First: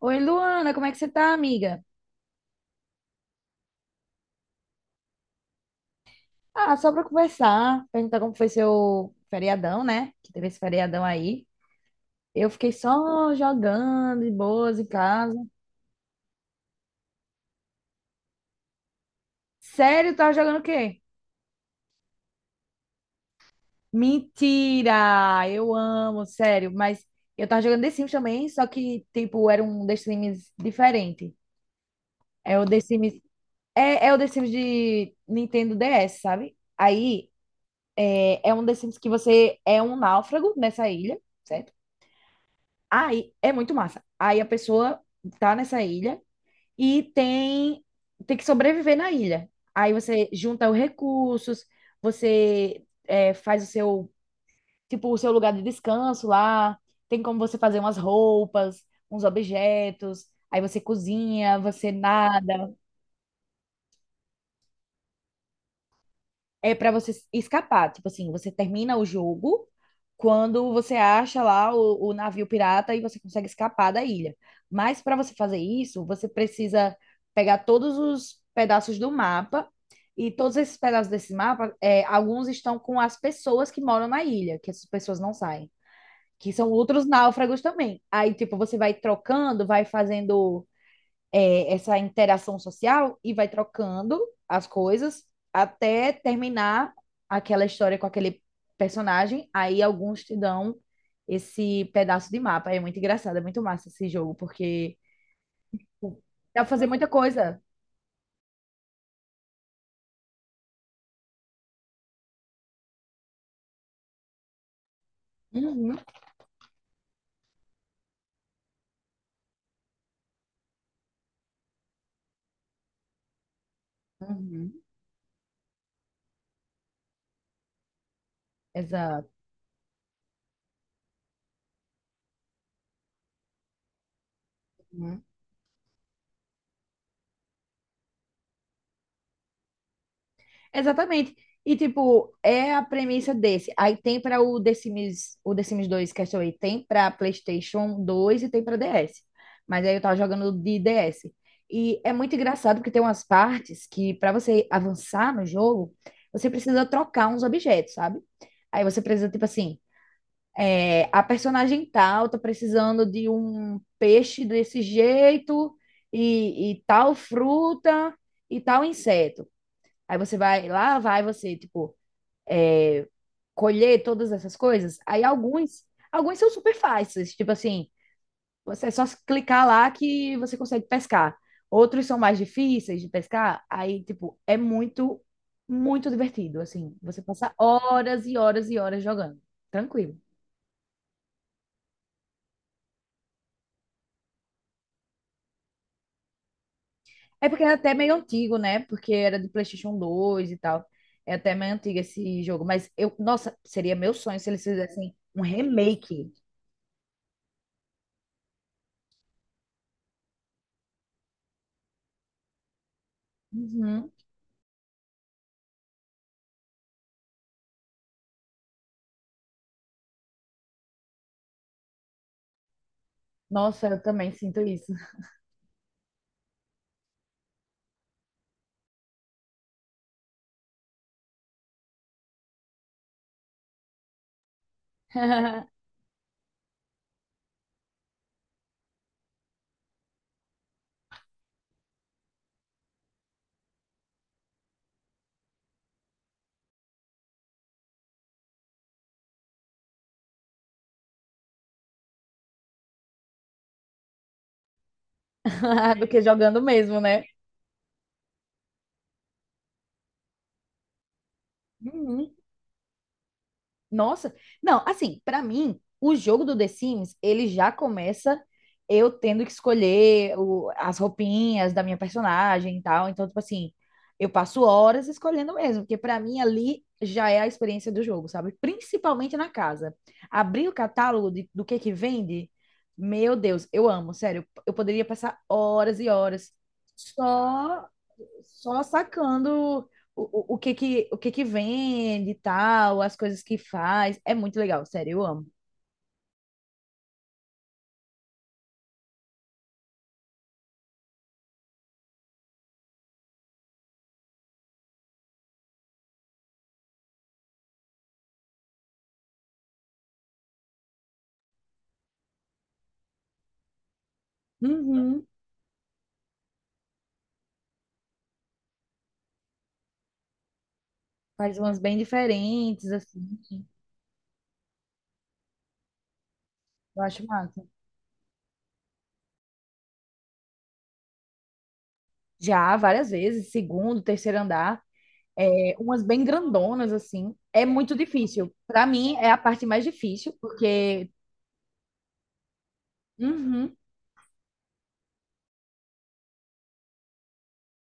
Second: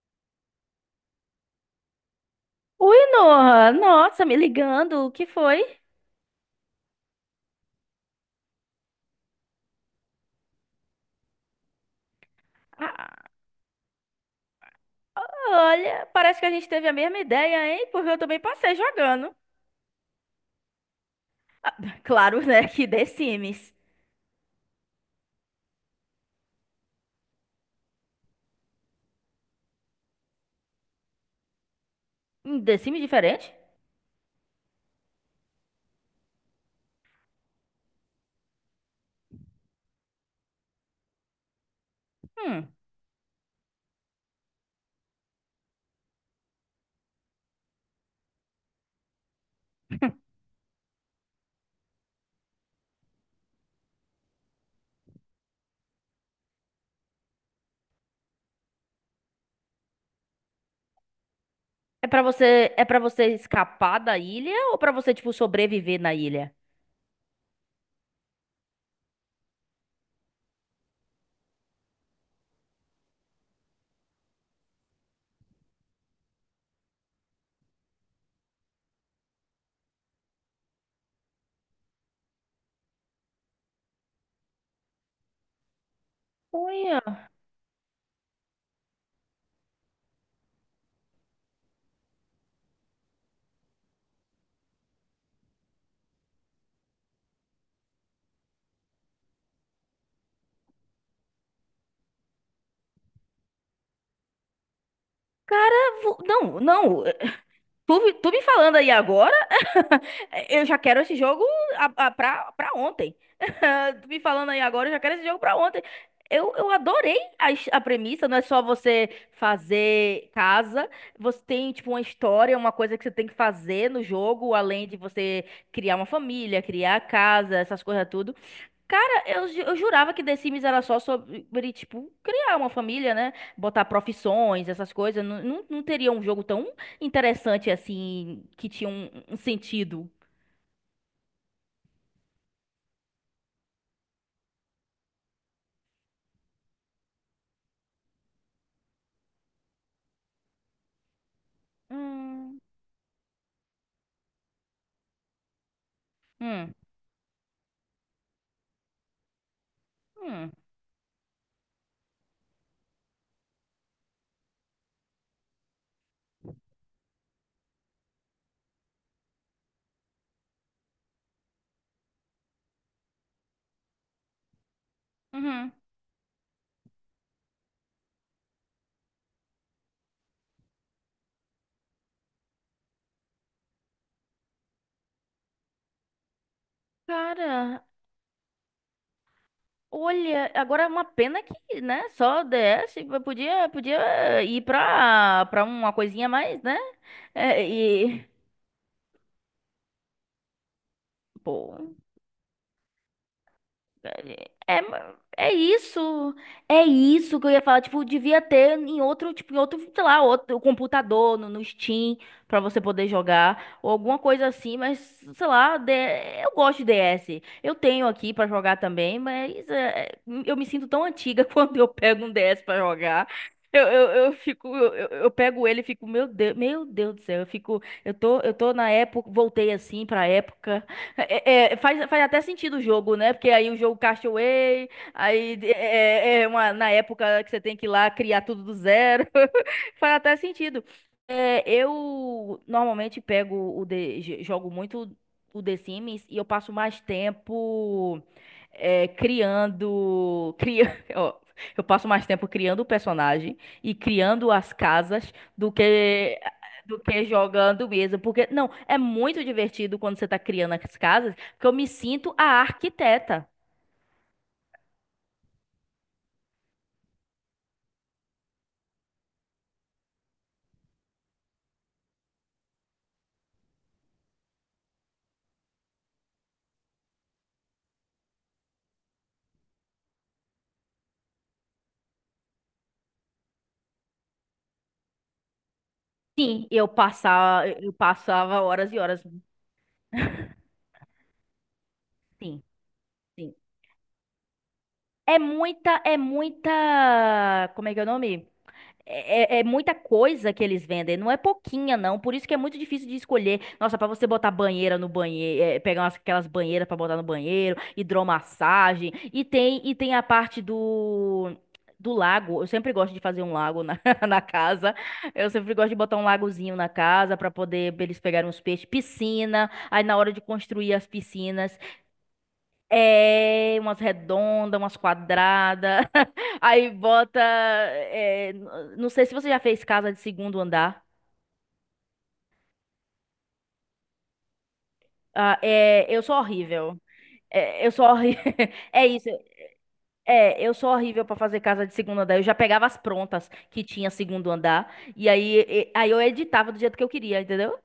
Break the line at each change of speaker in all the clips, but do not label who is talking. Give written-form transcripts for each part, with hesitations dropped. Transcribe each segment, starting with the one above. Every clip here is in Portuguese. Oi, Luana, como é que você tá, amiga?
Ui, Noah, nossa, me ligando, o que foi?
Ah, só pra conversar, perguntar como foi seu feriadão, né? Que teve esse feriadão aí. Eu fiquei
Ah,
só jogando de boas em casa.
olha, parece que a gente teve a mesma ideia, hein? Porque eu também passei jogando.
Sério, tava jogando o quê?
Ah, claro, né, que The Sims.
Mentira! Eu amo, sério, mas eu tava jogando The Sims também, só que, tipo, era um The Sims diferente. É o
The
The
Sims
Sims.
diferente?
É o The Sims de Nintendo DS, sabe? Aí é um The Sims que você é um náufrago nessa ilha. Certo?
Hum.
Aí é muito massa. Aí a pessoa tá nessa ilha e tem que sobreviver na ilha. Aí você junta os recursos, você faz o seu tipo o seu lugar de descanso lá. Tem como você fazer umas roupas, uns objetos. Aí você cozinha, você
É pra
nada.
você, é para você escapar da ilha ou pra você, tipo, sobreviver na ilha?
É para você escapar. Tipo assim, você termina o jogo quando você acha lá o navio pirata e você consegue escapar da ilha. Mas para você fazer isso, você precisa pegar todos os pedaços do mapa. E todos esses pedaços desse mapa, alguns estão com as pessoas que moram na ilha, que essas pessoas não saem, que são outros
Olha,
náufragos também. Aí, tipo, você vai trocando, vai fazendo essa interação social e vai trocando as coisas até terminar aquela história com aquele personagem. Aí alguns te dão esse pedaço de mapa. É muito engraçado, é muito massa esse jogo, porque
cara, vo- não,
dá pra fazer muita
não, eh,
coisa.
tu me falando aí agora? Eu já quero esse jogo pra ontem. Tu me falando aí agora, eu já quero esse jogo pra ontem.
Uhum,
Eu adorei a premissa, não é só você fazer casa, você tem, tipo, uma história, uma coisa que você tem que fazer no jogo,
uhum,
além de você criar uma família, criar a casa, essas coisas tudo. Cara,
exato.
eu jurava que The Sims era só sobre, tipo, criar uma família, né? Botar profissões, essas coisas. Não, teria um jogo tão interessante assim, que tinha um sentido.
Exatamente. E, tipo, é a premissa desse. Aí tem para o The Sims 2 Castaway, tem para PlayStation 2 e tem para DS. Mas aí eu tava jogando de DS. E é muito
Hum,
engraçado porque tem umas partes que, para você avançar no jogo, você
hum,
precisa trocar uns objetos, sabe? Aí você precisa, tipo assim,
hum,
a personagem tal tá precisando de um peixe desse jeito, e tal fruta, e tal inseto. Aí você vai, lá vai você, tipo, colher todas essas coisas. Aí
uhum.
alguns são super fáceis, tipo assim, você é só clicar lá que você consegue pescar. Outros são mais difíceis de pescar, aí, tipo, é muito, muito divertido, assim. Você passa
Cara,
horas e horas e horas jogando, tranquilo.
olha, agora é uma pena que, né, só DS, eu podia, podia ir pra uma coisinha mais, né,
É porque
é,
é até meio
e,
antigo, né? Porque era de PlayStation 2 e tal. É até meio
pô,
antigo esse jogo, mas eu, nossa, seria meu sonho se eles
É, é
fizessem um
é
remake.
isso, é isso que eu ia falar, tipo, devia ter em outro, tipo, em outro, sei lá, outro computador, no Steam, pra você poder jogar, ou
Uhum.
alguma coisa assim, mas, sei lá, eu gosto de DS, eu tenho aqui pra jogar também, mas é, eu me sinto tão antiga quando eu pego um DS pra jogar, eu,
Nossa, eu
eu,
também
eu
sinto
fico,
isso.
eu pego ele e fico, meu Deus do céu, eu fico, eu tô na época, voltei assim pra época. Faz até sentido o jogo, né? Porque aí o jogo Castaway, aí é, é é uma, na época que você tem que ir lá criar tudo do zero. Faz até sentido. É, eu normalmente pego o jogo muito o The Sims e eu passo mais tempo criando, ó, eu passo mais tempo criando o personagem e criando as casas do
Do que
que
jogando
do
mesmo, né?
que jogando mesmo, porque não, é muito divertido quando você tá criando as casas, porque eu me
Uhum.
sinto a arquiteta.
Nossa, não, assim, pra mim, o jogo do The Sims, ele já começa eu tendo que escolher as roupinhas da minha personagem e tal. Então, tipo assim, eu passo horas escolhendo mesmo, porque pra mim ali já é a experiência do jogo, sabe? Principalmente na casa. Abrir o catálogo do que vende, meu Deus, eu amo, sério. Eu poderia passar horas e horas,
Sim, eu passava,
Só
eu passava
só
horas e horas.
sacando o que que vende e
Sim,
tal, as coisas
sim.
que faz. É muito legal, sério, eu
É
amo.
muita, é muita, como é que é o nome? É muita coisa que eles vendem, não é pouquinha, não. Por isso que é muito difícil de escolher. Nossa, pra você botar banheira no banheiro, pegar umas- aquelas banheiras pra botar no banheiro, hidromassagem. E tem a parte do lago. Eu sempre gosto de fazer um lago na, na casa.
Uhum.
Eu sempre gosto de botar um lagozinho na casa pra eles pegarem uns peixes. Piscina. Aí na hora de construir as
Faz
piscinas,
umas bem diferentes, assim.
é, umas redondas, umas quadradas. Aí
Eu acho
bota.
massa.
É, não sei se você já fez casa de segundo andar.
Já, várias vezes, segundo, terceiro andar.
Ah,
É, umas
é,
bem
eu sou
grandonas,
horrível.
assim. É
É, eu
muito
sou horrível.
difícil. Pra
É
mim,
isso.
é a parte mais difícil,
É, eu sou
porque.
horrível pra fazer casa de segundo andar. Eu já pegava as prontas
Uhum.
que tinha segundo andar. Aí eu editava do jeito que eu queria, entendeu?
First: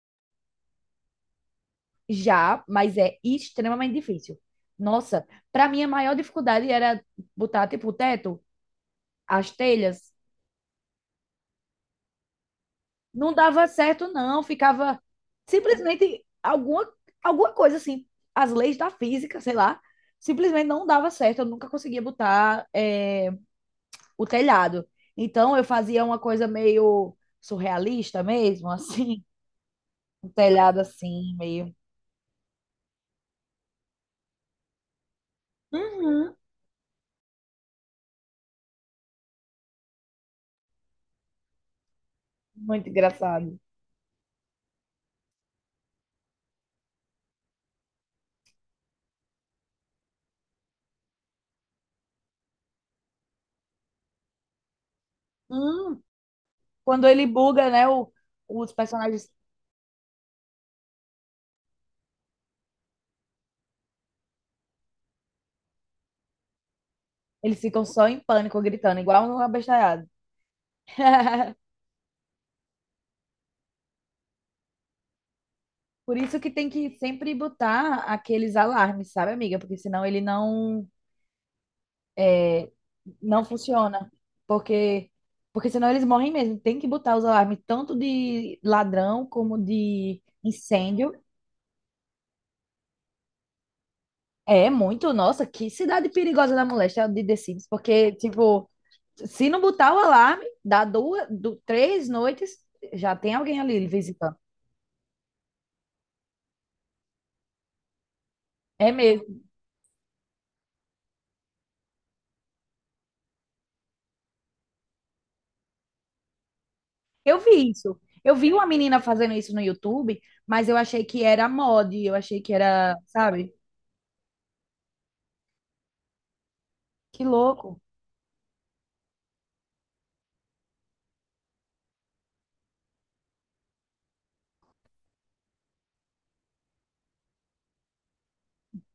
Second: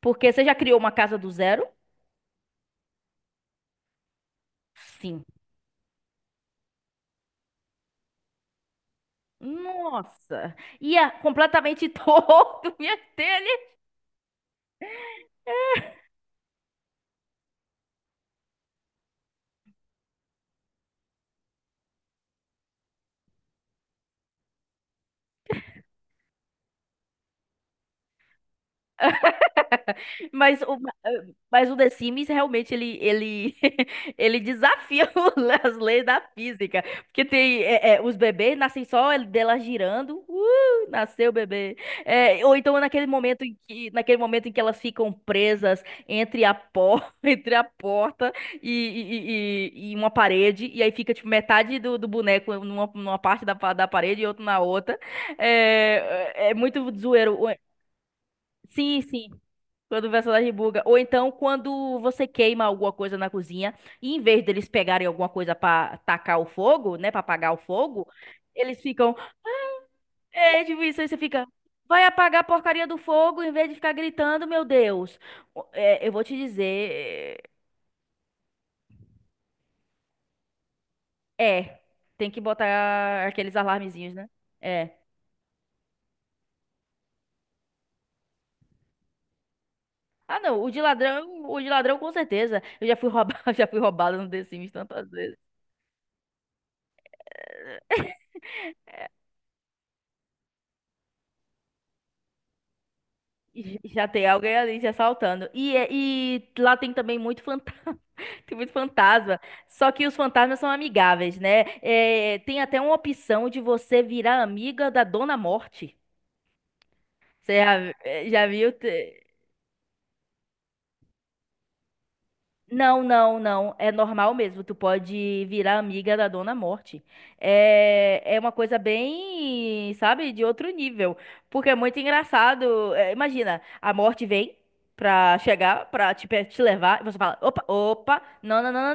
Porque você já criou uma casa do zero?
Já, mas é extremamente difícil.
Sim.
Nossa, pra mim a maior dificuldade era botar, tipo, o teto, as telhas.
Nossa! Ia completamente torto, minha
Não dava
telha.
certo, não. Ficava simplesmente alguma coisa assim. As leis da física, sei lá, simplesmente não dava certo. Eu nunca conseguia botar o telhado. Então eu fazia uma coisa meio surrealista mesmo, assim, um
Mas o,
telhado assim,
mas
meio.
o The Sims realmente ele, ele desafia as leis da
Uhum.
física. Porque tem os bebês nascem só dela girando. Nasceu o bebê. É, ou então
Muito
naquele momento em
engraçado.
que, naquele momento em que elas ficam presas entre entre a porta e, e, e uma parede. E aí fica tipo, metade do boneco numa parte da parede e outro na outra.
Hum,
É, é muito
quando ele
zoeiro.
buga, né? Os
Sim, sim.
personagens
Quando o personagem buga. Ou então, quando você queima alguma coisa na cozinha, e em vez deles pegarem alguma coisa pra tacar o fogo, né? Pra apagar o
eles ficam
fogo,
só em pânico,
eles
gritando,
ficam.
igual um abestalhado.
É, tipo isso, aí você fica. Vai apagar a porcaria do fogo em vez de ficar gritando, meu Deus. É, eu
Por
vou te
isso que tem que sempre
dizer.
botar aqueles alarmes, sabe, amiga? Porque senão ele não
É. Tem que
é,
botar
não
aqueles
funciona.
alarmezinhos, né? É.
Porque porque senão eles morrem mesmo. Tem que botar os alarmes tanto de ladrão como de
Ah, não. O de
incêndio.
ladrão, o de ladrão com certeza. Eu já fui roubado, já fui roubado no The
É
Sims tantas
muito,
vezes.
nossa, que cidade perigosa da moléstia de The Sims, porque tipo, se não botar o alarme, dá duas, três noites, já tem alguém
E
ali
já tem
visitando.
alguém ali te assaltando. E, e lá tem também muito fantasma. Tem muito
É mesmo.
fantasma. Só que os fantasmas são amigáveis, né? É, tem até uma opção de você virar amiga da Dona Morte.
Eu
Você
vi
já,
isso.
eh,
Eu
já
vi uma
viu?
menina fazendo isso no YouTube, mas eu achei que era mod, eu achei que era,
Não, não,
sabe?
não. É normal mesmo. Tu pode virar amiga da Dona Morte.
Que louco.
É, é uma coisa bem, sabe, de outro nível. Porque é muito engraçado. É, imagina, a Morte vem pra chegar, pra te levar, e você fala: opa, opa, não, não, não, não,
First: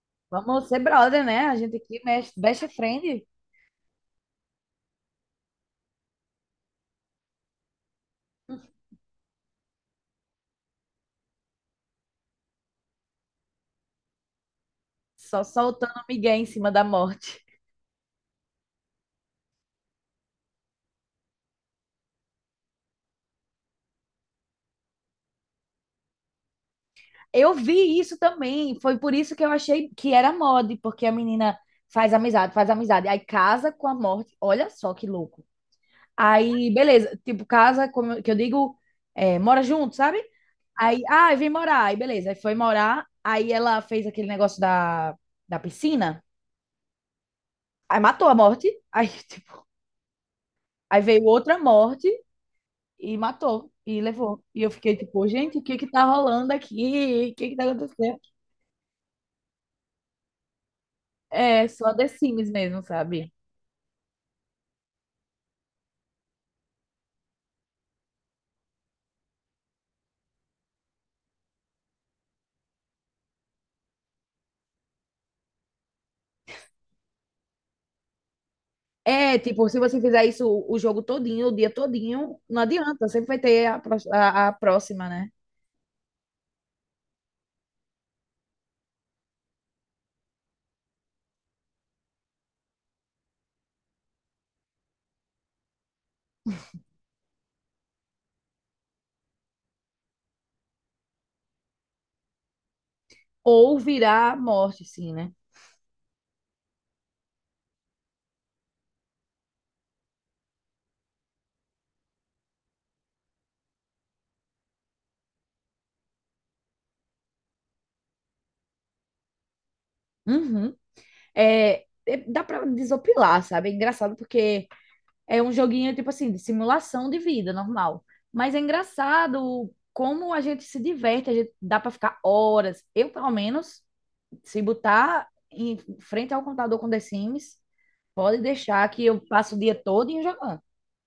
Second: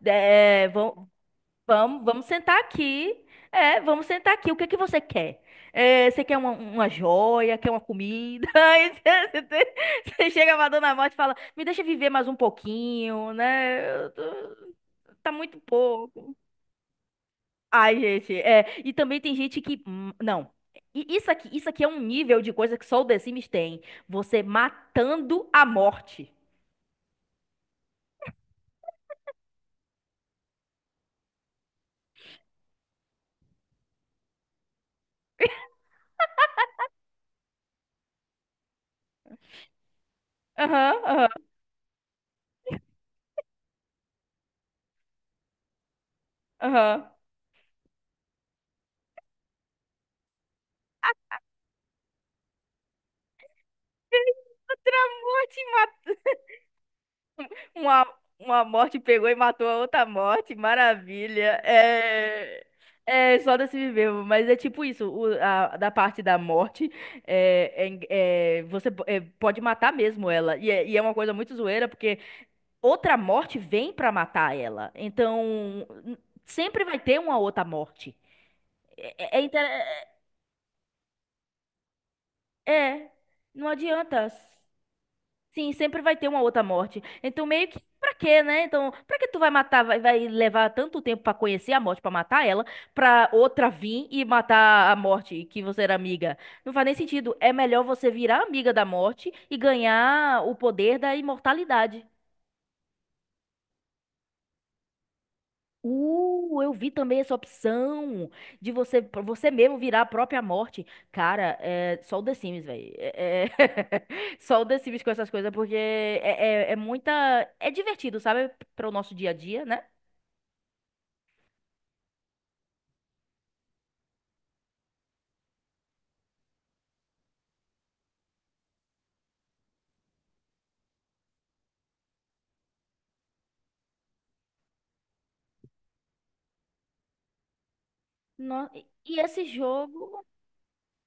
não.
Vamos
É,
ser
vão-
brother, né? A gente aqui,
Vamos, vamos sentar
best friend,
aqui. É, vamos sentar aqui. O que que você quer? É, você quer uma joia? Quer uma comida? Aí você você chega pra Dona Morte e fala: Me deixa viver mais um pouquinho, né? Eu tô- Tá
só
muito
soltando
pouco.
migué em cima da morte.
Ai, gente, é. E também tem gente que. Hum, não. Isso aqui, isso aqui é um nível de coisa que só o The Sims tem. Você matando a morte.
Eu vi isso também, foi por isso que eu achei que era mod, porque a menina faz amizade, aí casa com a morte. Olha só que louco. Aí, beleza, tipo, casa, como que eu digo, é, mora junto, sabe? Aí,
Aham,
ah, vem morar. Aí, beleza. Aí foi morar. Aí ela fez aquele negócio da piscina.
aham, aham.
Aí matou a morte. Aí, tipo, aí veio outra morte e matou. E levou. E eu fiquei tipo, gente, o que que tá rolando aqui? O que que tá
Uma,
acontecendo?
uma morte pegou e matou a outra morte, maravilha.
É, só The Sims
É,
mesmo, sabe?
é só desse viver, mas é tipo isso, da parte da morte, é, você é, pode matar mesmo ela. E é uma coisa muito zoeira, porque outra morte vem pra matar ela. Então, sempre vai ter uma outra morte. É,
É,
é, é, inter-
tipo, se você fizer isso o jogo todinho, o dia todinho, não
é,
adianta.
é,
Sempre vai ter
não
a, pró-
adianta.
a, a próxima, né?
Sim, sempre vai ter uma outra morte. Então, meio que pra quê, né? Então, pra que tu vai matar, vai levar tanto tempo pra conhecer a morte, pra matar ela, pra outra vir e matar a morte que você era amiga? Não faz nem sentido. É melhor você virar amiga da morte e ganhar o poder da imortalidade.
Ou virar morte, sim, né?
Eu vi também essa opção de você pra você mesmo virar a própria morte. Cara, é só o The Sims, velho. É, só o The Sims com essas coisas, porque é muita. É divertido, sabe? Para o nosso dia a dia, né?
Uhum. É, dá pra desopilar, sabe? É engraçado porque é um joguinho, tipo assim, de simulação de vida normal. Mas é engraçado como a gente se diverte, a gente dá para ficar horas. Eu, pelo menos, se botar em frente ao computador com The Sims, pode
No-
deixar que eu
E esse
passo o dia todo
jogo.
jogando.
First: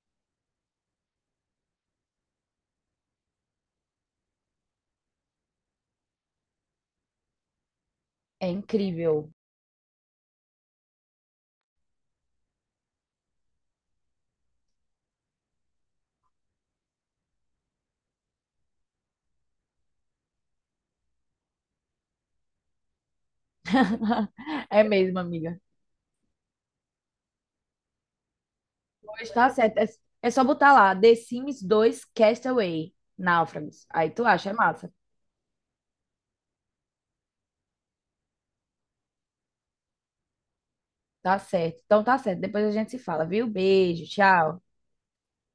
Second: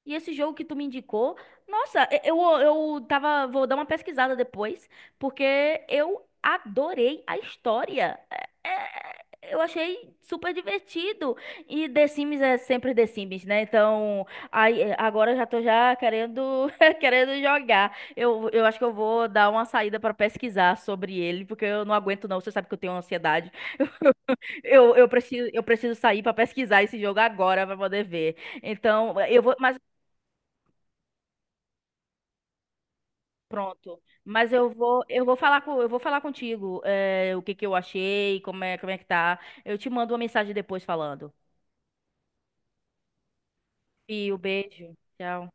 E esse jogo que tu me indicou, nossa, eu tava, vou dar uma pesquisada depois, porque eu adorei a história.
É
É- é-
incrível.
eu achei super divertido. E The Sims é sempre The Sims, né? Então, aí, é, agora eu já tô já querendo, querendo jogar. Eu acho que eu vou dar uma saída pra pesquisar sobre ele, porque eu não aguento não, você sabe que eu tenho ansiedade.
É
Eu
mesmo,
preciso,
amiga.
eu preciso sair pra pesquisar esse jogo agora pra poder ver. Então,
Pois
eu
tá
vou,
certo.
mas
É, é só botar lá, The Sims dois Castaway, Náufragos.
pronto.
Aí tu acha,
Mas
é
eu
massa.
vou, eu vou falar contigo, eh, o que que eu achei, como é que tá. Eu te mando uma mensagem depois falando.
Tá certo. Então tá certo. Depois a gente se fala, viu? Beijo,
E o
tchau.
beijo. Tchau.